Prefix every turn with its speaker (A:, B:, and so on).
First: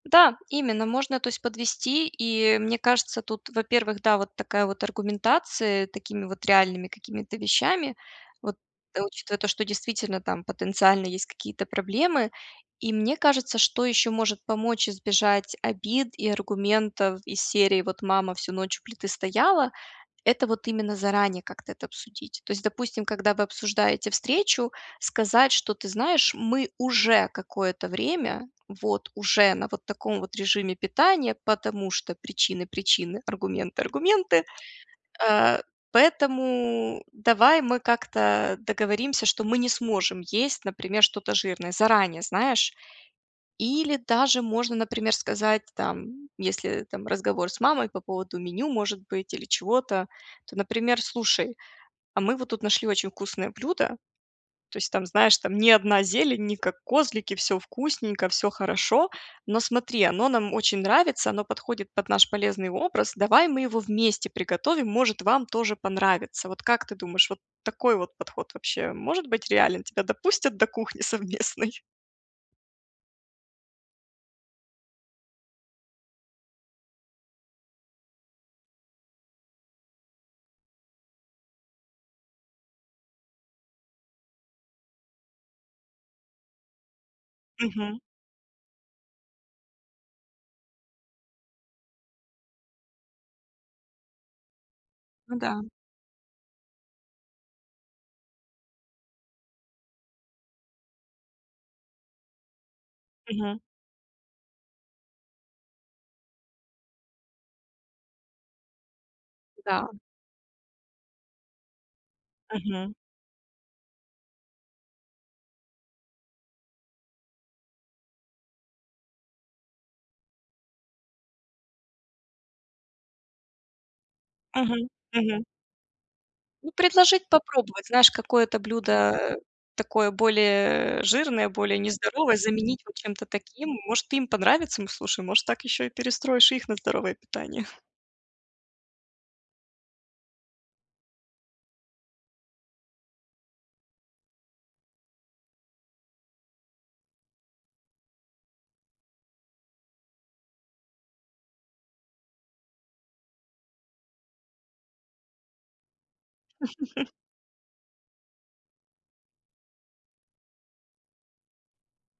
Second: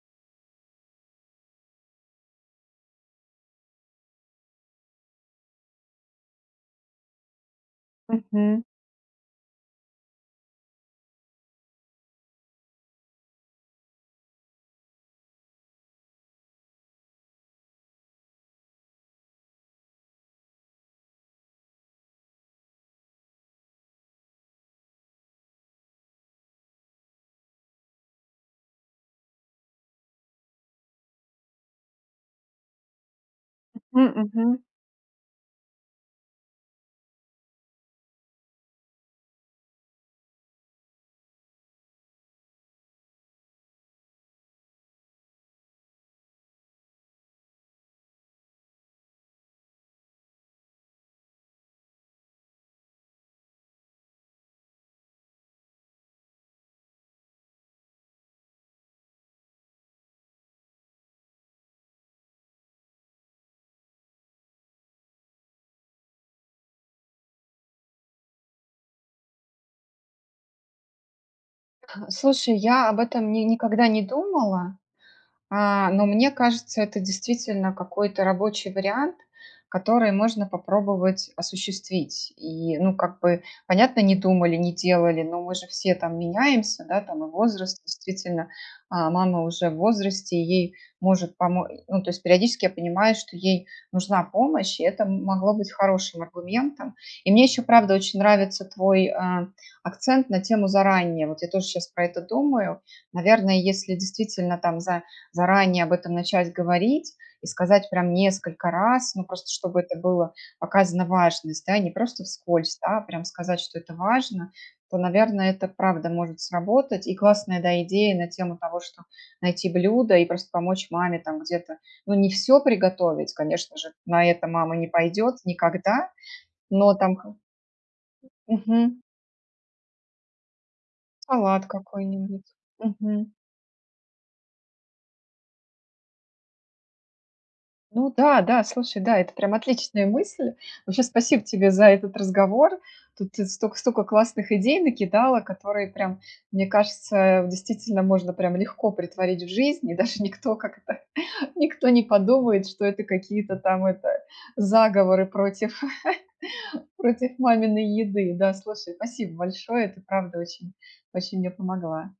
A: Да, именно можно, то есть подвести. И мне кажется, тут, во-первых, да, вот такая вот аргументация такими вот реальными какими-то вещами, вот
B: Мгм.
A: учитывая то, что действительно там потенциально есть какие-то проблемы. И мне кажется, что ещё может помочь избежать обид и аргументов из серии: "Вот мама всю ночь у плиты стояла",- это вот именно заранее как-то это обсудить. То есть, допустим, когда вы обсуждаете встречу, сказать что: "Ты знаешь, мы уже какое-то время вот уже на вот таком вот режиме питания, потому что причины причины, аргументы
B: Мгм,
A: аргументы.
B: мгм.
A: А, поэтому давай мы как-то договоримся, что мы не сможем есть, например, что-то жирное." Заранее, знаешь? Или даже можно, например, сказать там, если там разговор с мамой по поводу меню может быть или чего-то, то, например: "Слушай, а мы вот тут нашли очень вкусное блюдо. То есть там, знаешь, там не одна зелень, не как козлики, всё вкусненько, всё хорошо, но смотри, оно нам очень нравится, оно подходит под наш полезный образ. Давай мы его вместе приготовим, может, вам тоже понравится". Вот как ты думаешь, вот такой вот подход вообще может быть реален? Тебя допустят до кухни совместной?
B: Слушай, я об этом ни никогда не думала, а, но мне кажется, это действительно какой-то рабочий вариант, который можно попробовать осуществить. И, ну, как бы, понятно, не думали, не делали, но мы же все там меняемся, да, там и возраст,
A: Мгм.
B: действительно, а мама уже в возрасте, ей может помо э. Ну, то есть периодически я понимаю, что ей нужна помощь, и это м
A: Ну
B: могло
A: да.
B: быть хорошим аргументом. И мне ещё, правда, очень нравится твой, а, акцент на тему заранее. Вот я тоже щас про это думаю. Наверное,
A: Мгм.
B: если действительно там за заранее об этом начать говорить и сказать прям несколько раз, ну, просто чтобы
A: Да.
B: это было показано важность, да, не просто вскользь,
A: Мгм.
B: да, а прям сказать, что это важно, то, наверное, это правда может сработать. И классная, да, идея на тему того, что найти блюдо и просто помочь маме там где-то, ну, не всё приготовить, конечно же, на это мама не
A: Мгм.
B: пойдёт
A: Мгм.
B: никогда,
A: Ну,
B: но там
A: предложить
B: ха
A: попробовать, знаешь, какое-то
B: Мгм.
A: блюдо, э, такое более, э, жирное,
B: Салат
A: более нездоровое,
B: какой-нибудь.
A: заменить вот чем-то
B: Мгм.
A: таким. Может, им понравится, м, слушай, может, так ещё и перестроишь их на здоровое питание.
B: Ну да, да, слушай, да, это прям отличная мысль. Вообще, спасибо тебе за этот разговор. Тут и столько сколько классных идей накидала, которые прям, мне кажется, в действительно можно прям легко претворить в жизнь, и даже никто как-то никто не подумает, что это какие-то там это заговоры против против маминой еды. Да, слушай, спасибо большое, ты правда очень очень мне помогла.